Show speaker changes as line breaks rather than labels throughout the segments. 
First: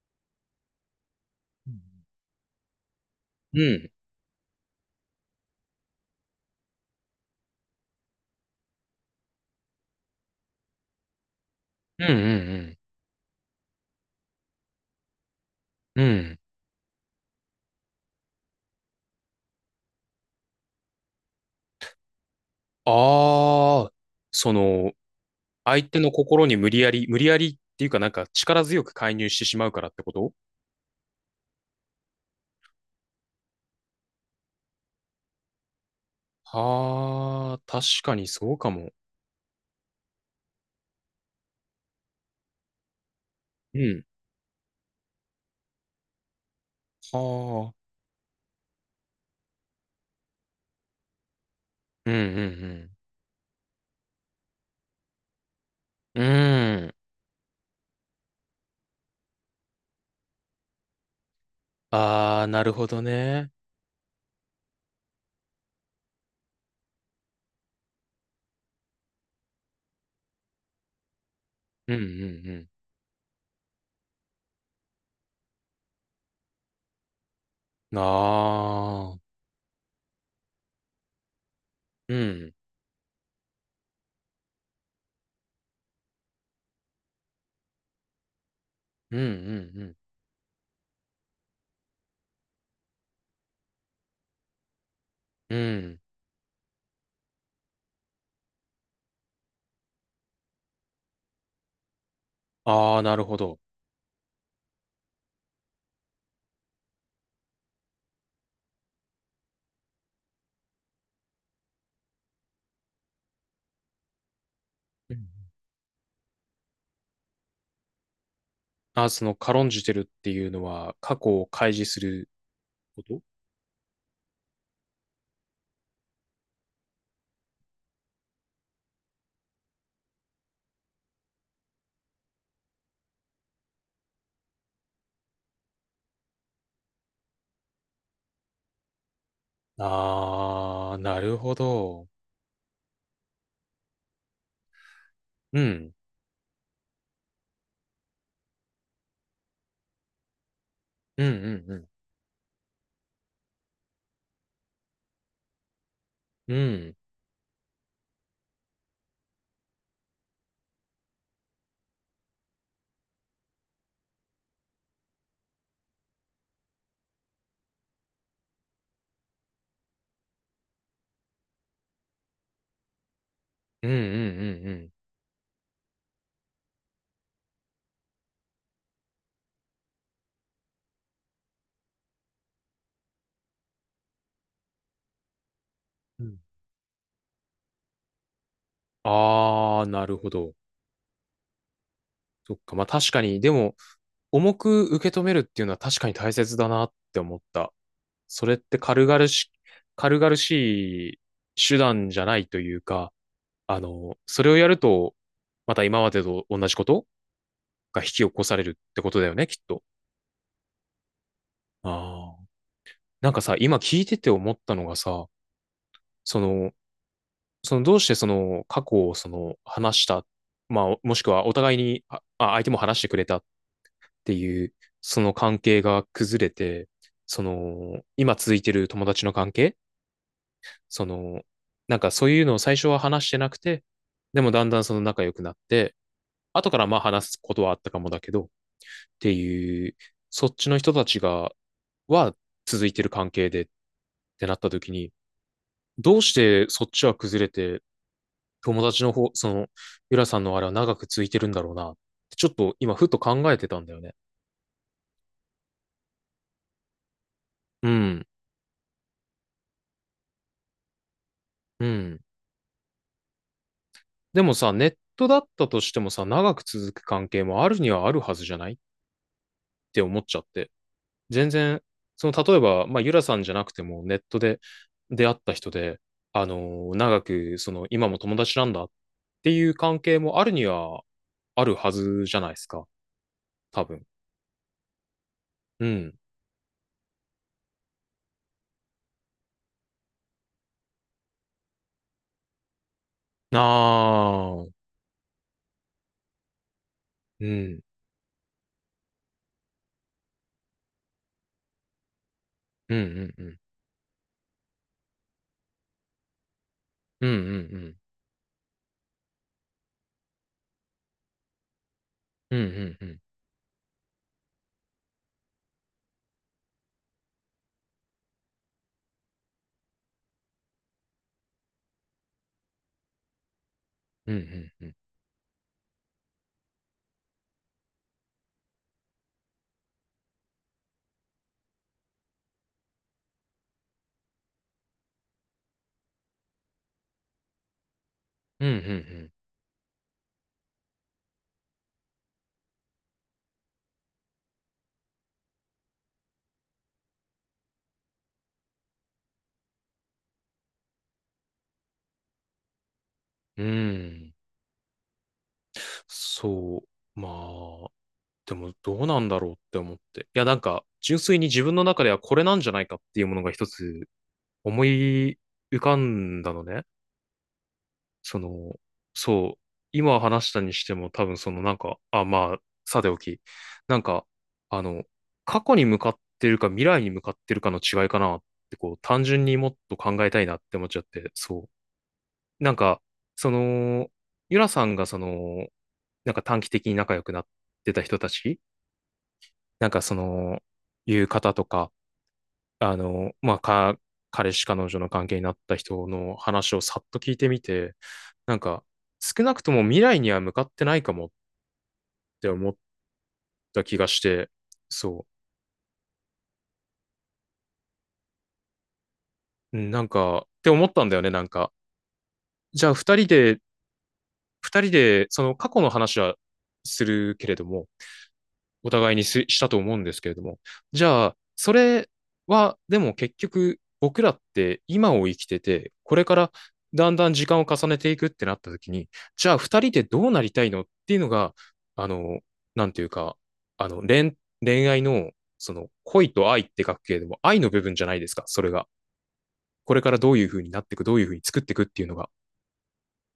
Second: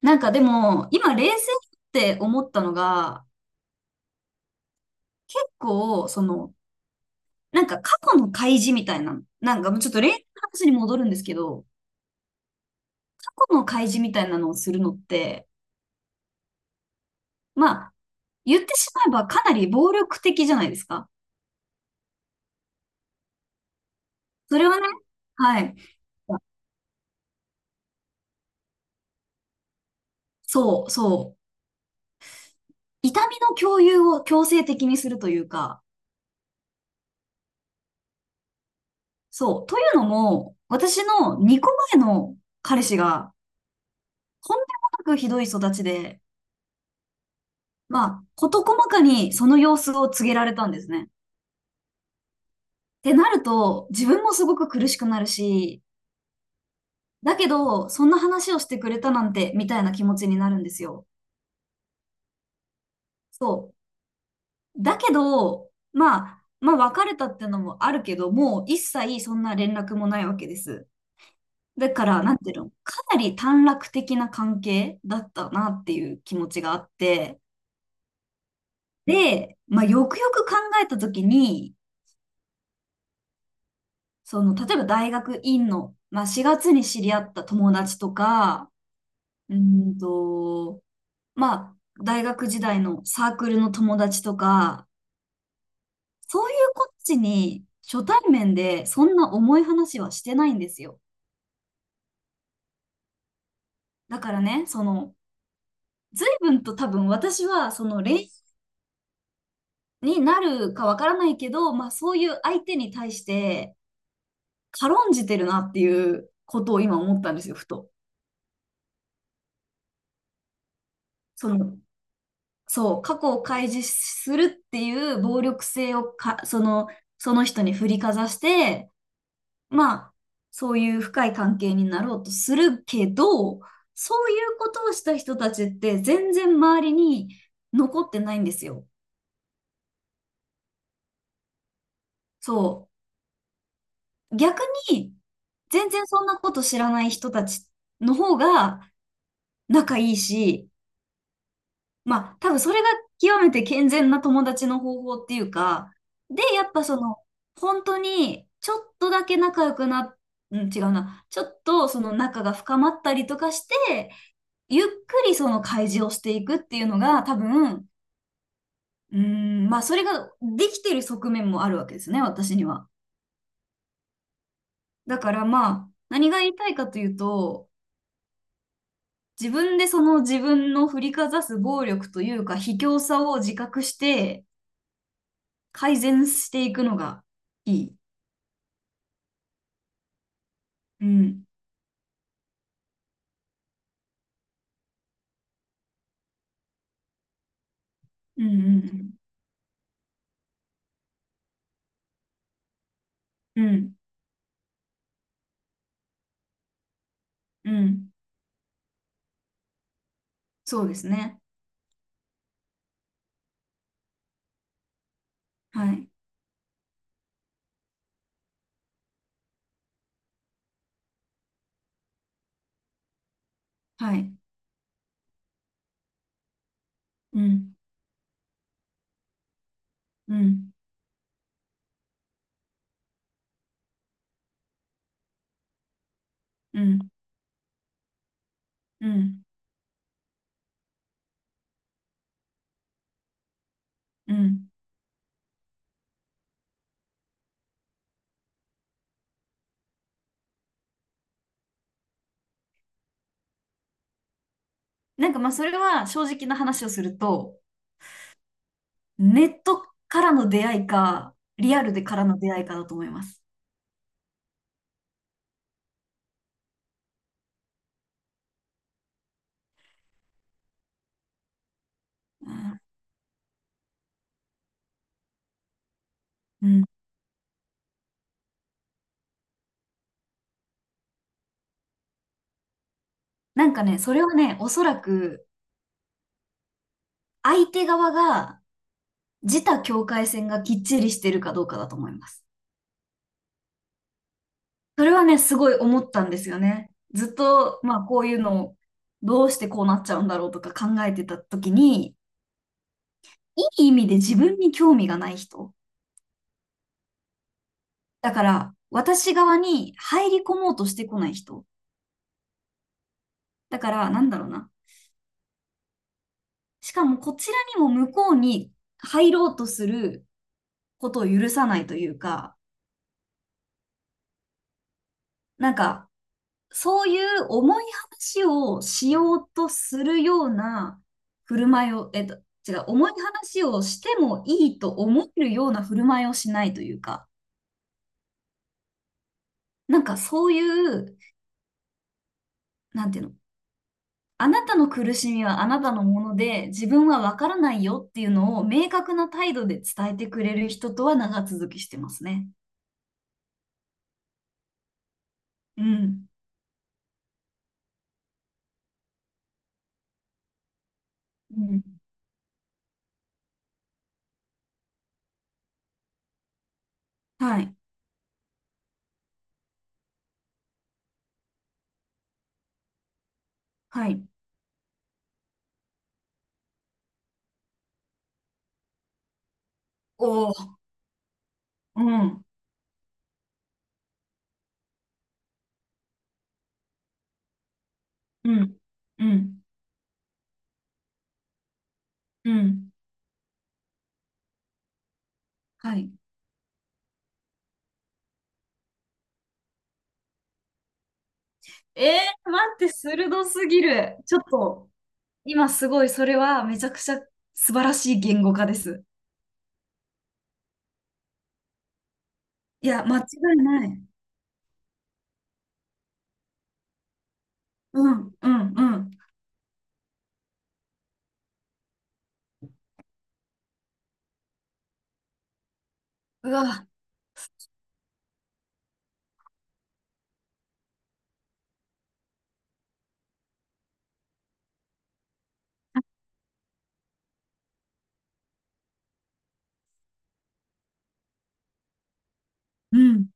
なんかでも、今冷静っ
うん。
て思ったのが、
うん、
結構、なんか過去の開示みたいな、なんかもうちょっと冷静の話に戻るんですけど、
うん、う
過去の開示みたいなのをするのって、
ん。うん。
まあ、言ってしまえばかなり暴力的じゃないですか。
ああ、そ
それはね、
の、
はい。
相手の心に無理やり、無理やりっていうかなんか力強く介入してしまうからってこと
そう、そう。痛みの共有を強制的にするというか、
は、あ、確かにそうかも。
そう。というのも、私の2個前の彼氏が、
うん。
とんでもなくひどい育ちで、
はあ。
まあ、事細かにその様子を告げられたんですね。っ
うんうん
てなると、自分もすごく苦しくなるし、
うん。うん。
だけど、そんな話をしてくれたなんて、みたいな気持ちになるんですよ。
ああ、なるほどね。
だけど、まあ、別れたってのもあるけど、もう一切そんな連絡もないわけです。だ
うんう
から、なんていう
ん
の、かなり短絡的な関係だったなっていう気持ちがあって、
うん。ああ。
で、まあ、よくよく考えたときに、
うん。
その、例えば大学院の、まあ、4月に知り合った友達とか、
うんう
うー
ん
んと、まあ、大学時代のサークルの友達とか、
うん。うん。
そういうこっちに初対面でそんな重い話はしてないんですよ。
ああ、なるほど。
だからね、随分と多分私は、恋愛になるかわからないけど、まあ、そういう相手に対して軽ん
う
じ
ん、
てるなっていうことを今思ったんですよ、ふと。
ああ、その軽んじてるっていうのは過去を
そ
開
の、
示する
そ
こ
う、過
と、
去を開示するっていう暴力性をか、その人に振りかざして、まあ、そういう深い関係になろうとするけど、そういうことをした人たちって全然周りに残ってないんですよ。
ああ、なるほど。
そう。逆に、
う
全
ん。
然そんなこと知らない人たちの方が仲いいし、
うんうんうん。
まあ、多分それが極めて健全な友達の方法っていうか、で、
う
やっぱ
ん。
その、本当に、ちょっとだけ仲良くな、うん、違うな、ちょっとその仲が深まったりとかして、ゆっくりその開示をしていくっていうのが、多分、まあ、それができてる側面もあるわけですね、私には。
うんうんうんう
だからまあ、何が言いたいかというと、自分でその自分の振りかざす暴力というか、卑怯さを自覚して、改
ん。
善
うん。
していくのがいい。
ああー、なるほど。
うん。
そっか。まあ確かに、でも、重く受け止めるっていうのは確かに大切だなって思った。
う
それって
ん
軽々しい手段じゃないというか、
うんうん。う
あ
ん。
の、それをやると、また今までと同じこと
う
が引
ん。
き起こされるってことだよね、きっと。
そうですね。
ああ。なんかさ、今聞いてて思ったのがさ、
はい。
その、どうしてその過去をその話した、まあ、もしくはお互いに、相手も話してくれたっ
は
て
い。
いう、その関係が崩れて、
う
そ
ん。
の、今続いてる友達の関係、
うん。
その、なんかそういうのを最初は話してなくて、でもだんだんその仲良くなって、後か
う
らま
ん。
あ話すことはあったかもだけど、っ
う
て
ん。
いう、そっちの人たちが、は続いてる関係でっ
う
てなっ
ん。
た時に、どうしてそっちは崩れて、友達の方、その、ゆらさんのあれは長く続いてるんだろうな。ちょっと今、ふっと考えてたんだよね。
なんかまあそれは正直な話をすると、
うん。
ネットからの出会いか、リア
う
ルでか
ん。
らの出会いかだと思います。
でもさ、ネットだったとしてもさ、長く続く関係もあるにはあるはずじゃないって思っちゃって。全然、その、
う
例え
ん
ば、まあ、ゆらさんじゃなくても、ネットで出会った人で、あのー長く、その、今も友達なんだっていう関係もあるにはあるはずじゃないですか。
なんか
多
ね、
分。
それはね、おそらく
うん。
相手側が自他境界線がきっちりしてるかどうかだと思います。
ああ、
それはね、すごい思ったんですよね。ずっ
う
と、
ん。
まあ、こういうのを、どうしてこうなっちゃうんだろうとか考えてた時に、
うんうんうん。
いい意味で自分に興味がない人。
うんうんうん。
だから、私側に入り込もうとしてこない人。
うんうんうん
だから、なんだろうな。しかも、こちらにも向こうに入ろうとすることを許さないというか、
うんうん
なんか、そういう重い話をしようとするような振る舞いを、えっと、違う、重い話をしてもいいと思えるような振る舞いをしないというか、
うんうん
なんかそういう、なんていうの、あなたの苦しみはあなたのもので、自分はわからないよっていうのを明確な態度で伝えてくれる人とは長続きしてますね。
うんうん。
うん。
そう、まあでもどうなんだろうって思って、いや、なんか純粋に
う
自分
ん。
の中ではこれなんじゃないかっていうものが一つ思い浮かんだのね。
はい。
その、そう、今話したにしても、多分その、なんか、あ、まあさておき、なん
はい。
か、あの、過去に向かってるか未来に向かってるかの違いかなって、こう単純にもっと考えたい
おお。
なって思っちゃって。そう、
うん。
なんか、その、ゆらさんがその、なんか短期的に仲良くなってた人た
う
ち、
ん。うん。
なんかその、いう方とか、
うん。
あの、まあ、彼氏彼女の関係になった
は
人
い。
の話をさっと聞いてみて、なんか、少なくとも未来には向かってないかもっ
え
て
待
思っ
って、鋭すぎ
た気が
る。
し
ちょっ
て、
と、
そ
今すごい、それはめちゃくちゃ素晴らしい言語化です。
う、うん、なんか、って思ったんだよね、なんか。じ
い
ゃあ、
や、間違いない。
二人で、その過去の話はするけれども、
うん、うん、
お
うん。
互いにしたと思うんですけれども。じゃあ、それは、でも結局、僕らって今を生きてて、これか
う
ら
わ、
だんだん時間を重ねていくってなった時に、じゃあ二人でどうなりたいのっていうのが、あの、なんていうか、あの、恋愛の、その、恋と愛って書くけれども、愛の部分じゃないですか、それが。これからどういうふうになっていく、どういうふうに作っていくっていうのが。
うん、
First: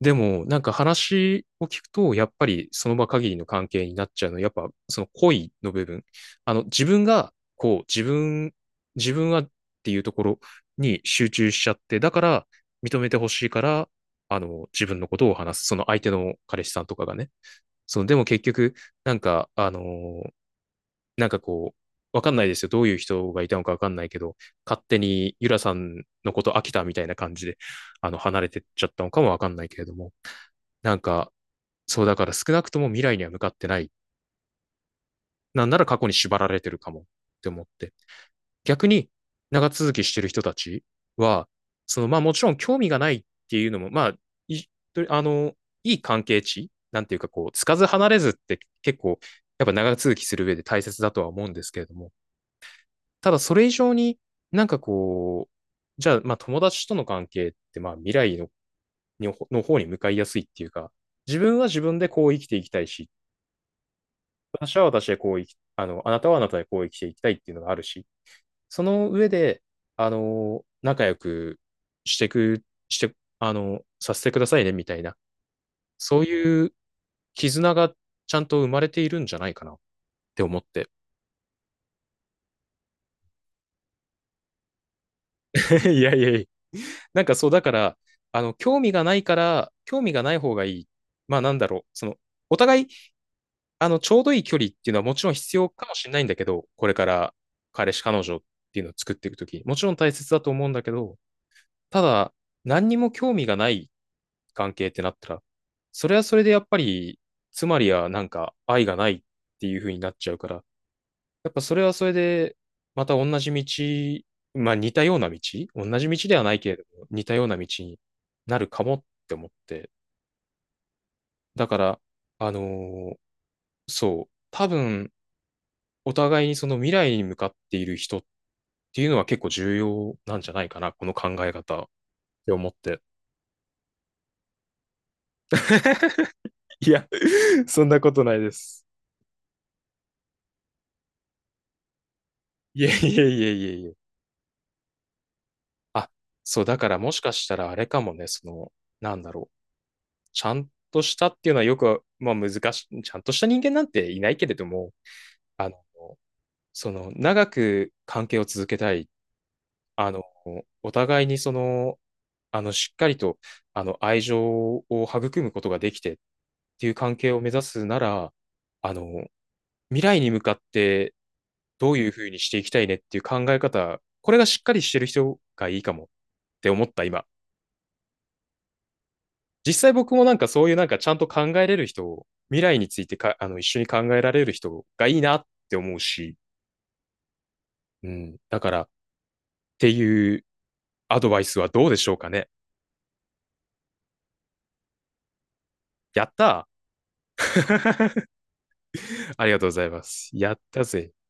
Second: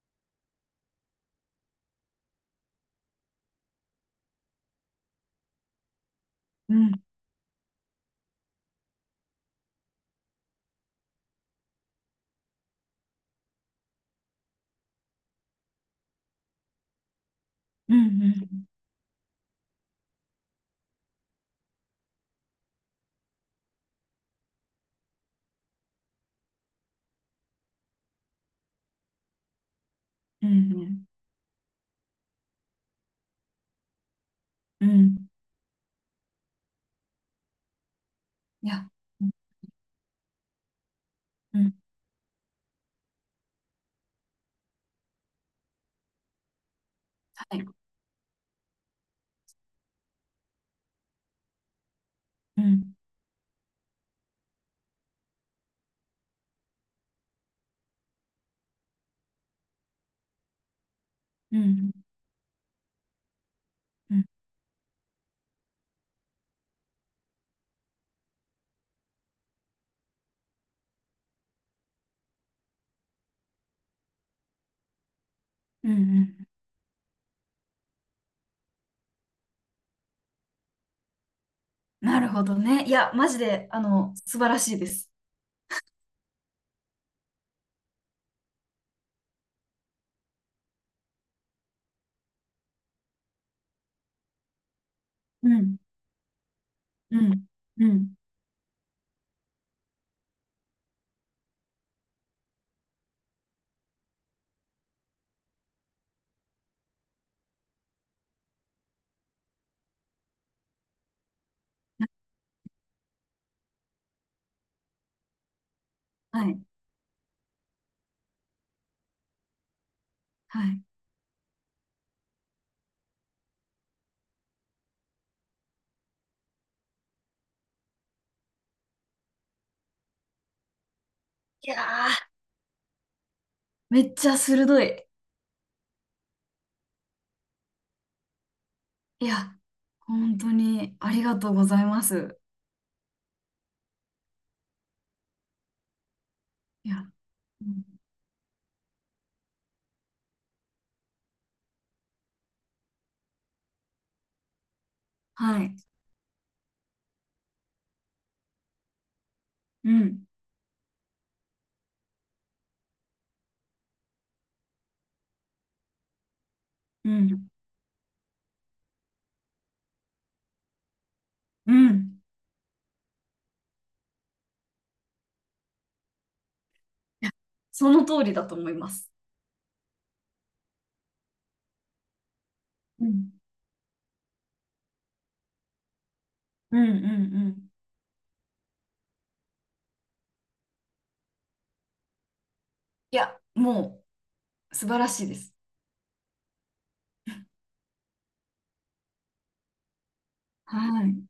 でも、なんか話を聞くと、やっぱりその場限りの関係になっちゃうの、やっぱその恋の部分。あの、
う
自
ん、
分が、こう、自分はっていうところに集中しちゃって、だから認めてほしいから、あの、自分のことを話す。その相手の彼氏さんとかがね。
うん、
その、でも
う
結
ん、
局、なんか、あのー、なんかこう、わかんないですよ。どういう人がいたのかわかんないけど、勝手にゆらさんのこと飽きたみたいな感じで、あの、離れてっちゃったのかもわかんないけれども。
う
なん
ん、
か、そうだから少なくとも未来には向かってない。
うん、うん
なんなら過去に縛られてるかもって思って。
い
逆
や、
に
うん、
長続きしてる人たちは、
うん
その、まあもちろん興味がないっていうのも、まあ、いあの、いい関係値なんていうか、こう、
は
つ
い、
かず離れずって結構、やっぱ長続きする上で大切だとは思うんですけれども、
うん、
ただそれ以上に、なんかこう、じゃあまあ友達との関係ってまあ未来の方に向かいやすいっていうか、自
う
分は自
ん、
分でこう生きていきたいし、っ
うん、
私は私でこうあの、あなたはあなたでこう生きていきたいっていうのがあるし、その上で、あの、仲良くしてく、して、あの、させてくださいねみたいな、
うん、う
そう
ん。
いう絆がちゃんと生まれているんじゃないかなって思って。
なるほどね。いや、マジで、素晴らしいです。
いやいやいや、なんかそう、だから、あの、興味がないから、興味がない方がいい。まあなんだろう、その、お互い、あの、ちょうどいい距離っていうのはもちろん
う
必要
ん、
かもしれないんだけど、これか
う
ら
ん、う
彼氏、
ん、
彼女っていうのを作っていくとき、もちろん大切だと思うんだけど、ただ、何にも興味がない関係ってなったら、それはそれでやっぱり、つまりはなんか愛がないっていう風になっちゃうから、やっぱそれはそれで、また同じ道、まあ似たような道、同じ道では
は
ない
い、
けれども、似たような道になるかもって思って、
はい。
だから、あのー、そう、多分、お互いにその未来に向かっている人っていうのは結構重要なんじゃないかな、この考え
いや
方っ
ー、
て思って。
めっちゃ鋭い。
いや、そんなことないです。
いや、本当にありがとうございます。
いえいえいえいえいえ。あ、そう、だか
い
ら
や、
もしかした
う
らあれか
ん
もね、その、なんだろう。ちゃんとしたっていうのはよく、まあ難しい、ちゃんとした人間なんていないけれども、
は
あ
い。
の、その、長く関係を続けたいっ、
う
あの、
ん、
お互いにその、あの、しっかりと、あの、愛情を育むことができてっていう
う
関係を
ん、
目指すなら、あの、未来に向かって
う
どういう
ん。
ふうにしていきたいねっていう考え方、これがしっかりしてる人がいいかもって思った今。
その通りだと思います。
実際僕もなんかそういうなんかちゃんと考えれる人を、未来につ
う
いて
ん、
か、あの、一緒に考えられる人がいいなって思うし、
うん、うん、うん。
うん。だから、っていうアドバイスはどうでしょうかね。
いや、もう素晴らしいです。
やったー。 ありがとうございます。やっ
は
たぜ。
い。